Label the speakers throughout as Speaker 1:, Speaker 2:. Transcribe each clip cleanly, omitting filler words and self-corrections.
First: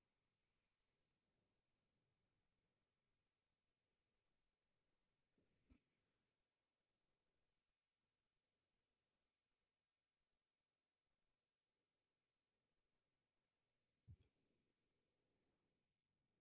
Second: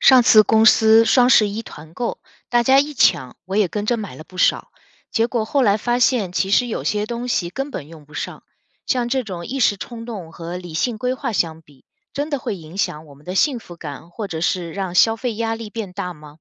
Speaker 1: 上次公司双11团购，大家一抢，我也跟着买了不少。结果后来发现，其实有些东西根本用不上。像这种一时冲动和理性规划相比，真的会影响我们的幸福感，或者是让消费压力变大吗？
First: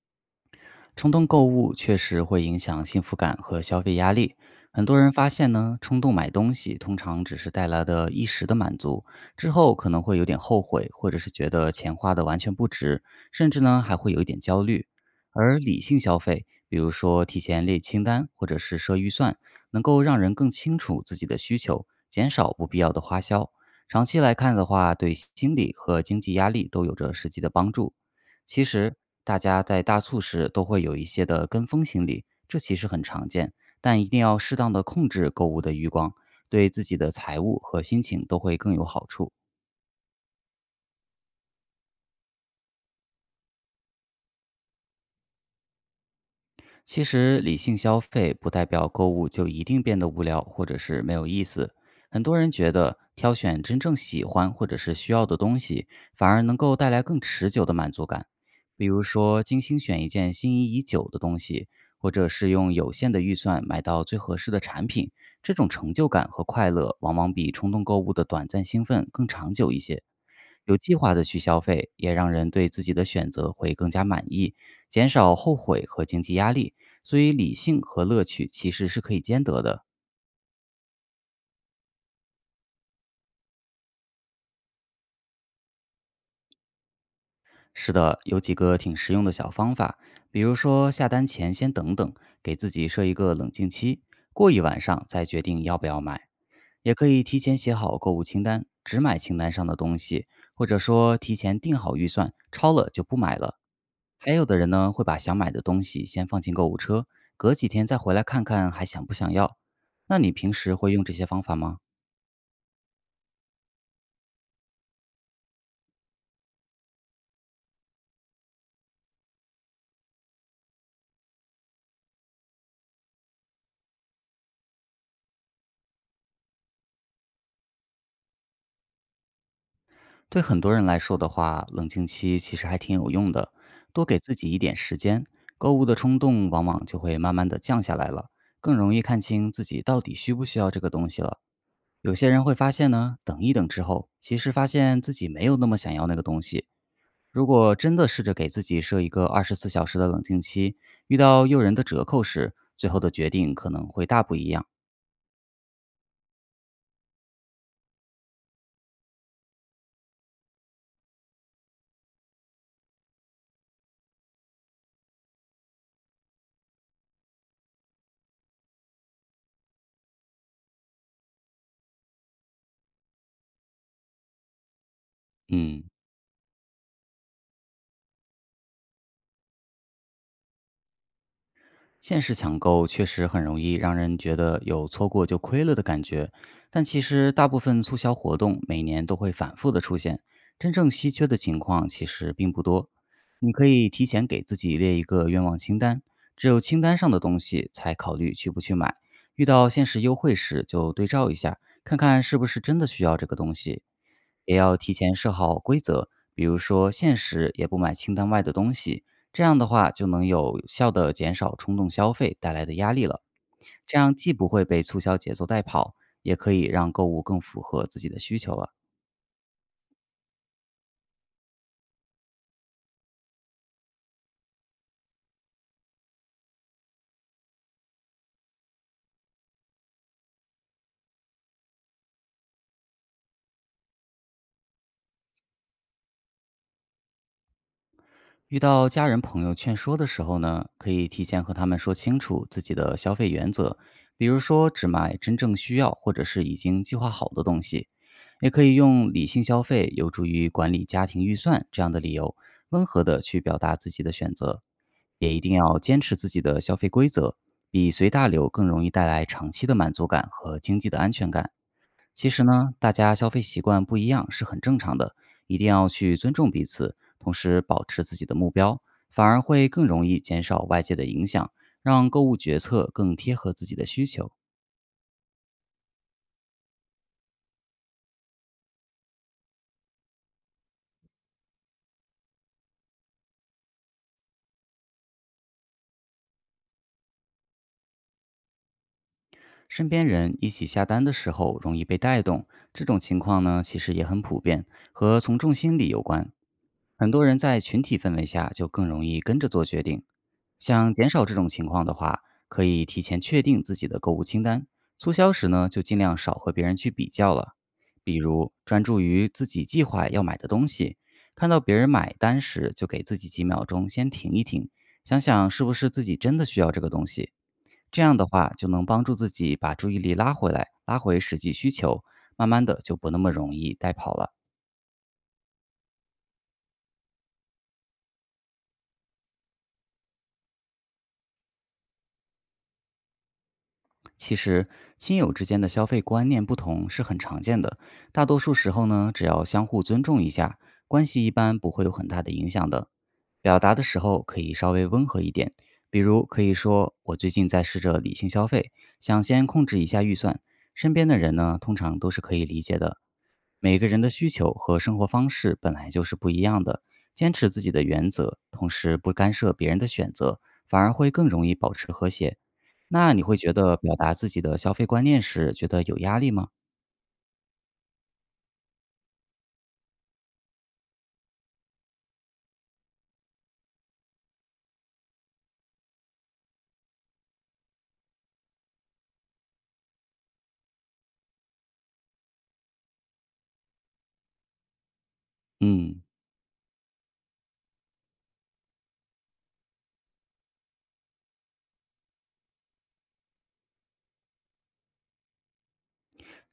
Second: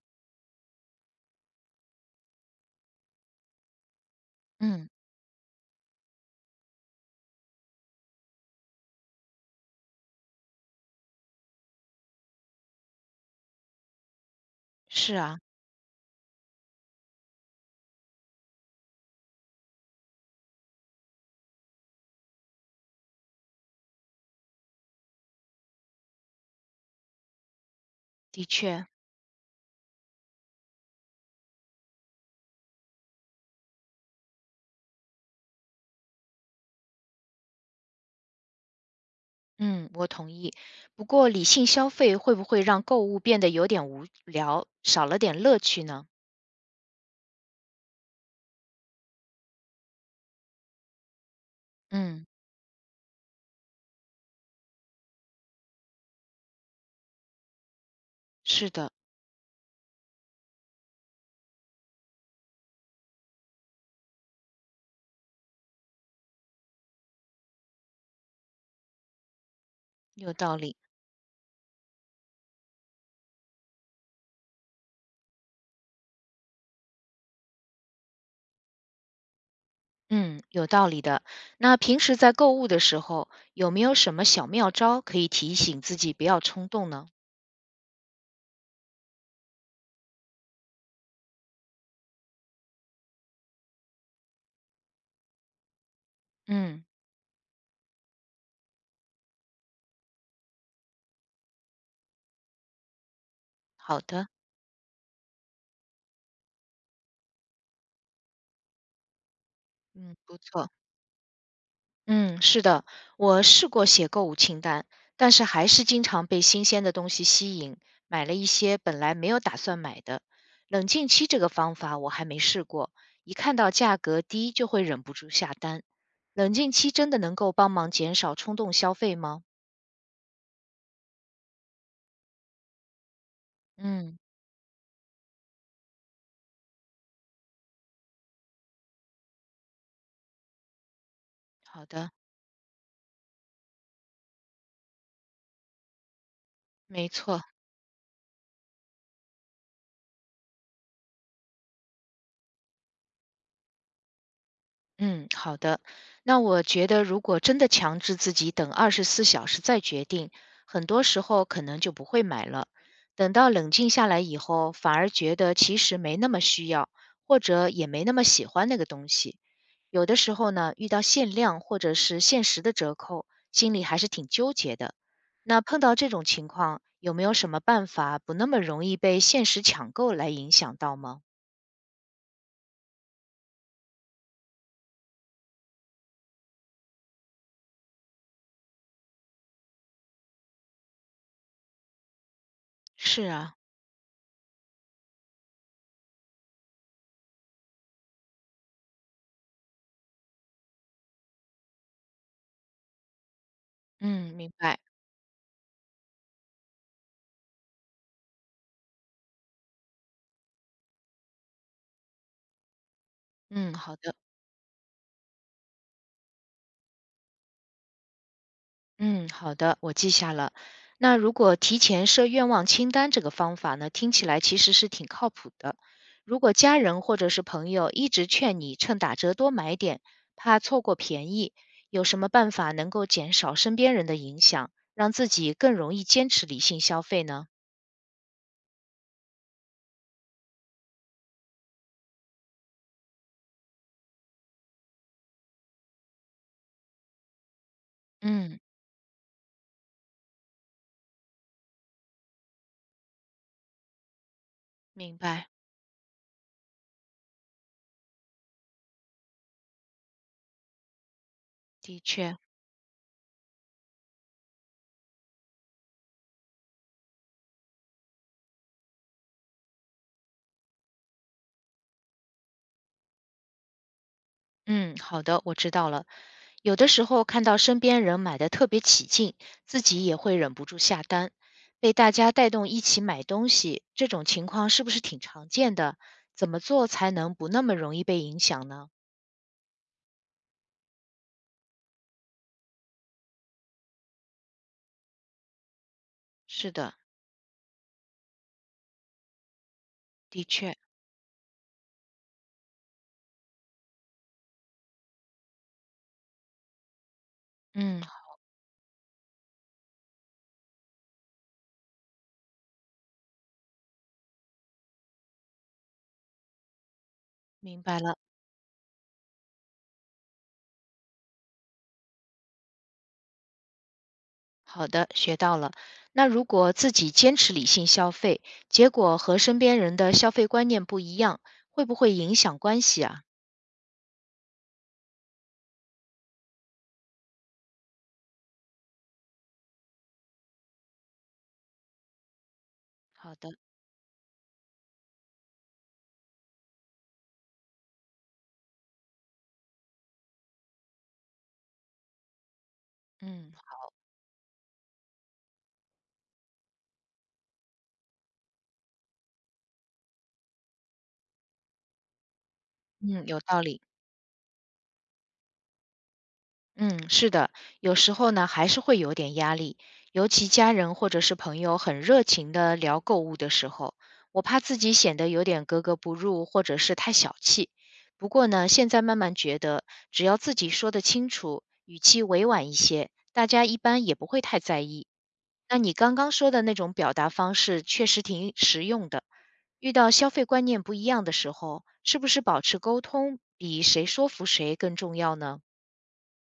Speaker 2: 冲动购物确实会影响幸福感和消费压力。很
Speaker 1: 嗯，
Speaker 2: 多人发现呢，冲动买东西通常只是带来的一时的满足，之后可能会有点后悔，或者是觉得钱花的完全不值，甚至呢还会有一点焦虑。
Speaker 1: 是啊，
Speaker 2: 而理性消费，比如说提前列清单或者是设预算，能够让人更清楚自己的需求，减少不必要的花销。长期来看的话，对心理和经济压力都有着实际的帮助。
Speaker 1: 的
Speaker 2: 其
Speaker 1: 确，
Speaker 2: 实大家在大促时都会有一些的跟风心理，这其实很常见，但一定要适当的控制购物的余光，对自己的财务和心情都会更有好处。
Speaker 1: 嗯，我同意。不过，理性消费会不会让购物变得有点无聊，少了点乐趣呢？
Speaker 2: 其实，理性消费不代表购物就一定变得无聊或者是没有意思。很
Speaker 1: 嗯，
Speaker 2: 多人觉得挑选真正喜欢或者是需要的东西，反而能够带来更持久的满足感。
Speaker 1: 是
Speaker 2: 比
Speaker 1: 的，
Speaker 2: 如说，精心选一件心仪已久的东西，或者是用有限的预算买到最合适的产品，这种成就感和快乐往往比冲动购物的短暂兴奋更长久一些。
Speaker 1: 有道
Speaker 2: 有
Speaker 1: 理。
Speaker 2: 计划的去消费，也让人对自己的选择会更加满意，减少后悔和经济压力。所以理性和乐趣其实是可以兼得的。
Speaker 1: 嗯，有道理的。那平时在购物的时候，有没有什么小妙招可以提醒自己不要冲动呢？
Speaker 2: 是的，有几个挺实用的小方法，比如说下单前先等等，给自己设一个冷静期，过一晚上再决定要不要买。
Speaker 1: 嗯，
Speaker 2: 也可以提前写好购物清单，只买清单上的东西，或者说提前定好预算，超了就不买了。
Speaker 1: 好的，
Speaker 2: 还有的人呢，会把想买的东西先放进购物车，隔几天再回来看看还想不想要。
Speaker 1: 嗯，
Speaker 2: 那你
Speaker 1: 不
Speaker 2: 平
Speaker 1: 错。
Speaker 2: 时会用这些方法吗？
Speaker 1: 嗯，是的，我试过写购物清单，但是还是经常被新鲜的东西吸引，买了一些本来没有打算买的。冷静期这个方法我还没试过，一看到价格低就会忍不住下单。冷静期真的能够帮忙减少冲动消费吗？
Speaker 2: 对很多人来说的话，冷静期其实还挺有用的，多
Speaker 1: 嗯，
Speaker 2: 给自己一点时间，购物的冲动往往就会慢慢的降下来了，更容易看清自己到底需不需要这个东西了。
Speaker 1: 好的，
Speaker 2: 有些人会发现呢，等一等之后，其实发现自己没有那么想要那个东西。
Speaker 1: 没错。
Speaker 2: 如果真的试着给自己设一个24小时的冷静期，遇到诱人的折扣时，最后的决定可能会大不一样。
Speaker 1: 嗯，好的。那我觉得，如果真的强制自己等24小时再决定，很多时候可能就不会买了。等到冷静下来以后，反而觉得其实没那么需要，或者也没那么喜欢那个东西。有的时候呢，遇到限量或者是限时的折扣，心里还是挺纠结的。那碰
Speaker 2: 嗯。
Speaker 1: 到这种情况，有没有什么办法不那么容易被限时抢购来影响到吗？
Speaker 2: 限时抢购确实很容易让人觉得有错过就亏了的感觉，但其实大部分促销活动每年都会反复的出现，真正稀缺的情况其实并不多。
Speaker 1: 是
Speaker 2: 你
Speaker 1: 啊，
Speaker 2: 可以提前给自己列一个愿望清单，只有清单上的东西才考虑去不去买。遇到限时优惠时就对照一下，看看是不是真的需要这个东西。
Speaker 1: 嗯，明
Speaker 2: 也要
Speaker 1: 白。
Speaker 2: 提前设好规则，比如说限时也不买清单外的东西，这样的话就能有效的减少冲动消费带来的压力了。
Speaker 1: 嗯，好
Speaker 2: 这
Speaker 1: 的。
Speaker 2: 样既不会被促销节奏带跑，也可以让购物更符合自己的需求了。
Speaker 1: 嗯，好的，我记下了。那如果提前设愿望清单这个方法呢，听起来其实是挺靠谱的。如果家人或者是朋友一直劝你趁打折多买点，怕错过便宜，有什么办法能够减少身边人的影响，让自己更容易坚持理性消费呢？
Speaker 2: 遇到家人朋友劝说的时候呢，可以提前和他们说清楚自己的消费原则，比如说只买真正需要或者是已经计划好的东西，也
Speaker 1: 嗯，
Speaker 2: 可以用理性消费有助于管理家庭预算这样的理由，温和的去表达自己的选择，
Speaker 1: 明
Speaker 2: 也一
Speaker 1: 白，
Speaker 2: 定要坚持自己的消费规则，比随大流更容易带来长期的满足感和经济的安全感。
Speaker 1: 的
Speaker 2: 其
Speaker 1: 确，
Speaker 2: 实呢，大家消费习惯不一样是很正常的，一定要去尊重彼此，同时保持自己的目标，反而会更容易减少外界的影响，让购物决策更贴合自己的需求。
Speaker 1: 嗯，好的，我知道了。有的时候看到身边人买的特别起劲，自己也会忍不住下单，被大家带动一起买东西，这种情况是不是挺常见的？怎么做才能不那么容易被影响呢？
Speaker 2: 身边人一起下单的时候容易被带动，这种情况呢，其实也很普遍，和从众心理有关。
Speaker 1: 是的，
Speaker 2: 很多人在群体氛围下就更容易跟着做决定。
Speaker 1: 的确，
Speaker 2: 想减少这种情况的话，可以提前确定自己的购物清单，促销时呢就尽量少和别人去比较了。
Speaker 1: 嗯，
Speaker 2: 比如专注于自己计划要买的东西，看到别人买单时，就给自己几秒钟先停一停，想想是不是自己真的需要这个东西。
Speaker 1: 明白
Speaker 2: 这
Speaker 1: 了。
Speaker 2: 样的话，就能帮助自己把注意力拉回来，拉回实际需求，慢慢的就不那么容易带跑了。
Speaker 1: 好的，学到了。那如果自己坚持理性消费，结果和身边人的消费观念不一样，会不会影响关系啊？
Speaker 2: 其实，亲友之间的消费观念不同是很常见的。大多数时候呢，只要相互尊重一下，关系一般不会有很大的影响的。
Speaker 1: 好的，
Speaker 2: 表达的时候可以稍微温和一点，比如可以说：“我最近在试着理性消费，想先控制一下预算。”身边的人呢，通常都是可以理解的。
Speaker 1: 嗯
Speaker 2: 每个人的需求和生活方式本来就是不一样的，坚持自己的原则，同时不干涉别人的选择，反而会更容易保持和谐。那你
Speaker 1: 嗯，
Speaker 2: 会
Speaker 1: 有
Speaker 2: 觉
Speaker 1: 道
Speaker 2: 得
Speaker 1: 理。
Speaker 2: 表达自己的消费观念时觉得有压力吗？
Speaker 1: 嗯，是的，有时候呢还是会有点压力，尤其家人或者是朋友很热情的聊购物的时候，我怕自己显得有点格格不入，或者是太小气。不过呢，现在慢慢觉得，只要自己说得清楚，语气委婉一些，大家一般也不会太在意。那你
Speaker 2: 嗯，
Speaker 1: 刚刚说的那种表达方式确实挺实用的。遇到消费观念不一样的时候，是不是保持沟通比谁说服谁更重要呢？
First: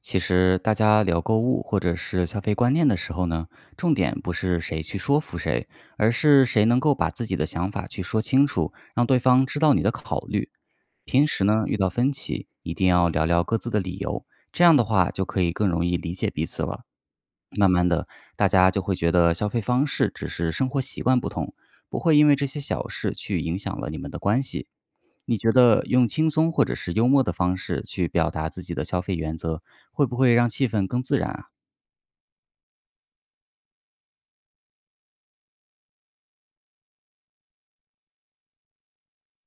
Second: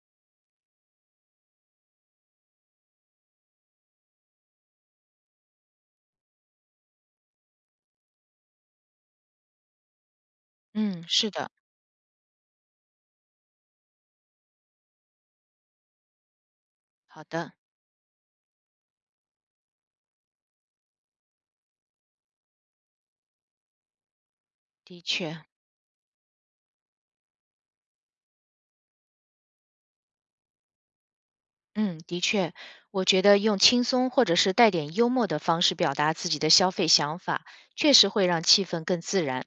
Speaker 2: 其实大家聊购物或者是消费观念的时候呢，重点不是谁去说服谁，而是谁能够把自己的想法去说清楚，让对方知道你的考虑。
Speaker 1: 嗯，
Speaker 2: 平
Speaker 1: 是
Speaker 2: 时
Speaker 1: 的。
Speaker 2: 呢，遇到分歧，一定要聊聊各自的理由，这样的话就可以更容易理解彼此了。
Speaker 1: 好的，
Speaker 2: 慢慢的，大家就会觉得消费方式只是生活习惯不同，不会因为这些小事去影响了你们的关系。
Speaker 1: 的
Speaker 2: 你
Speaker 1: 确，
Speaker 2: 觉得用轻松或者是幽默的方式去表达自己的消费原则，会不会让气氛更自然啊？
Speaker 1: 嗯，的确，我觉得用轻松或者是带点幽默的方式表达自己的消费想法，确实会让气氛更自然。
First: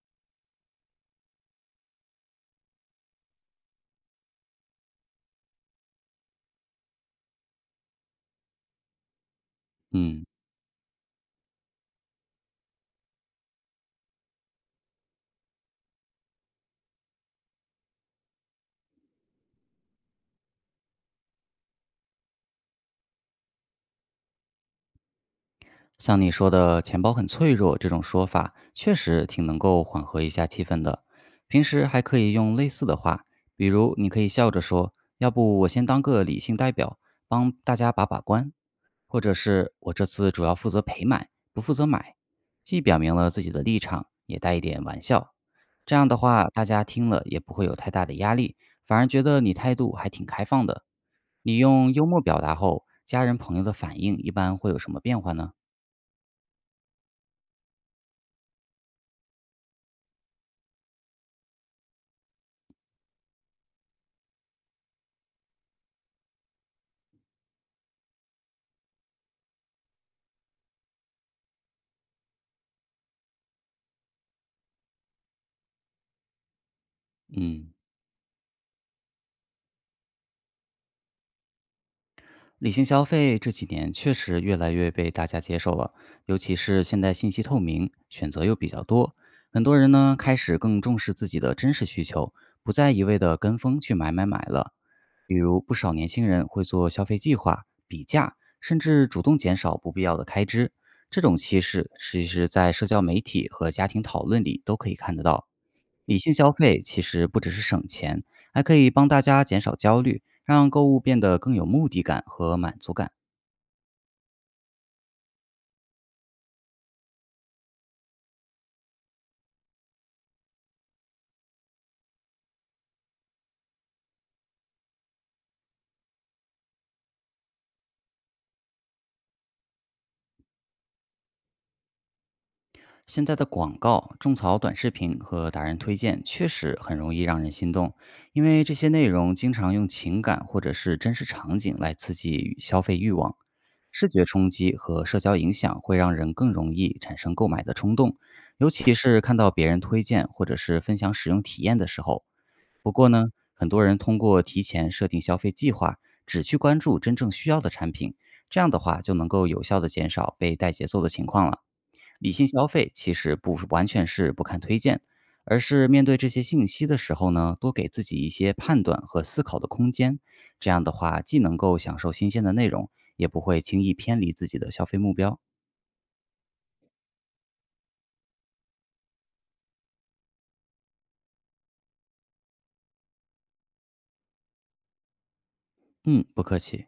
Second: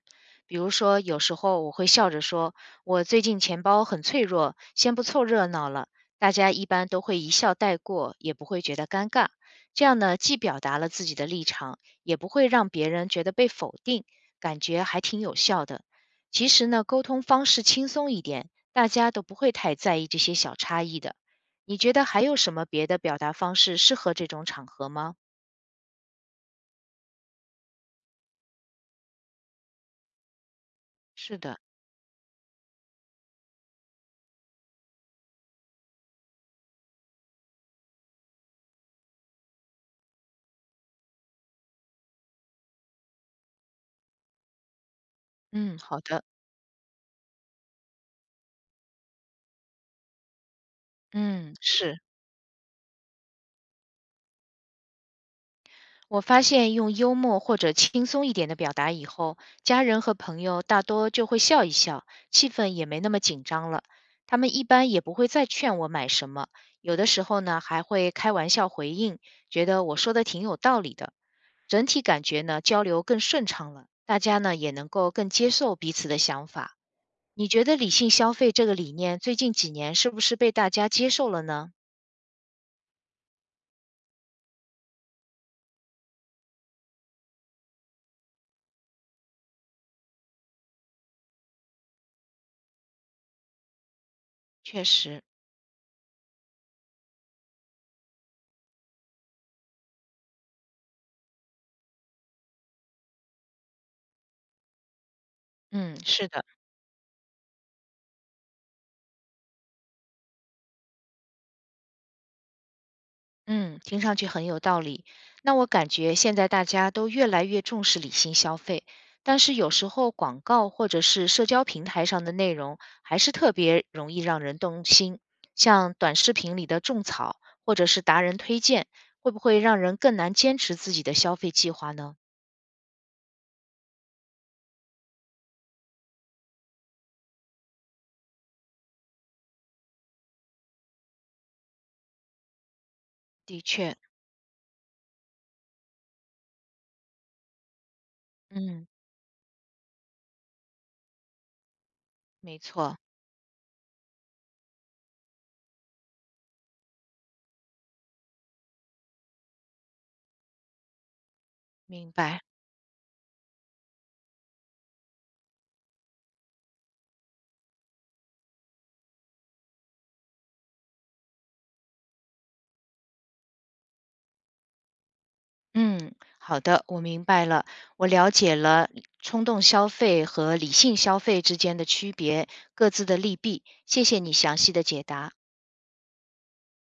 Speaker 1: 比如说，有时候我会笑着说：“我最近钱包很脆弱，先不凑热闹了。”大家一般都会一笑带过，也不会觉得尴尬。这样呢，
Speaker 2: 嗯。
Speaker 1: 既表达了自己的立场，也不会让别人觉得被否定，感觉还挺有效的。其实呢，沟通方式轻松一点，大家都不会太在意这些小差异的。你觉得还有什么别的表达方式适合这种场合吗？
Speaker 2: 像你说的“钱包很脆弱”这种说法，确实挺能够缓和一下气氛的。
Speaker 1: 是的，
Speaker 2: 平时还可以用类似的话，比如你可以笑着说：“要不我先当个理性代表，帮大家把把关。”或者是“我这次主要负责陪买，不负责买”，既表明了自己的立场，也带一点玩笑。
Speaker 1: 嗯，
Speaker 2: 这
Speaker 1: 好
Speaker 2: 样的
Speaker 1: 的。
Speaker 2: 话，大家听了也不会有太大的压力，反而觉得你态度还挺开放的。
Speaker 1: 嗯，
Speaker 2: 你用
Speaker 1: 是。
Speaker 2: 幽默表达后，家人朋友的反应一般会有什么变化呢？
Speaker 1: 我发现用幽默或者轻松一点的表达以后，家人和朋友大多就会笑一笑，气氛也没那么紧张了。他们一般也不会再劝我买什么，有的时候呢还会开玩笑回应，觉得我说的挺有道理的。整体感觉呢，交流更顺畅了，大家呢也能够更接受彼此的想法。你觉
Speaker 2: 嗯。
Speaker 1: 得理性消费这个理念最近几年是不是被大家接受了呢？
Speaker 2: 理性消费这几年确实越来越被大家接受了，尤其是现在信息透明，选择又比较多，很多人呢开始更重视自己的真实需求，不再一味的跟风去买买买了。
Speaker 1: 确实，
Speaker 2: 比如，不少年轻人会做消费计划、比价，甚至主动减少不必要的开支。这种趋势，其实在社交媒体和家庭讨论里都可以看得到。
Speaker 1: 嗯，
Speaker 2: 理
Speaker 1: 是
Speaker 2: 性
Speaker 1: 的，
Speaker 2: 消费其实不只是省钱，还可以帮大家减少焦虑，让购物变得更有目的感和满足感。
Speaker 1: 嗯，听上去很有道理。那我感觉现在大家都越来越重视理性消费，但是有时候广告或者是社交平台上的内容还是特别容易让人动心，像短视频里的种草或者是达人推荐，会不会让人更难坚持自己的消费计划呢？
Speaker 2: 现在的广告、种草短视频和达人推荐确实很容易让人心动，因为这些内容经常用情感或者是真实场景来刺激消费欲望，
Speaker 1: 的确，
Speaker 2: 视觉冲击和社交影响会让人更容易产生购买的冲动，尤
Speaker 1: 嗯，
Speaker 2: 其是看到别人推荐或者是分享使用体验的时候。
Speaker 1: 没
Speaker 2: 不
Speaker 1: 错，
Speaker 2: 过呢，很多人通过提前设定消费计划，只去关注真正需要的产品，这样的话就能够有效的减少被带节奏的情况了。
Speaker 1: 明
Speaker 2: 理
Speaker 1: 白。
Speaker 2: 性消费其实不是完全是不看推荐，而是面对这些信息的时候呢，多给自己一些判断和思考的空间。这样的话，既能够享受新鲜的内容，也不会轻易偏离自己的消费目标。
Speaker 1: 嗯，好的，我明白了，我了解了冲动消费和理性消费之间的区别，各自的利弊。谢谢你详细的解答。
Speaker 2: 嗯，不客气。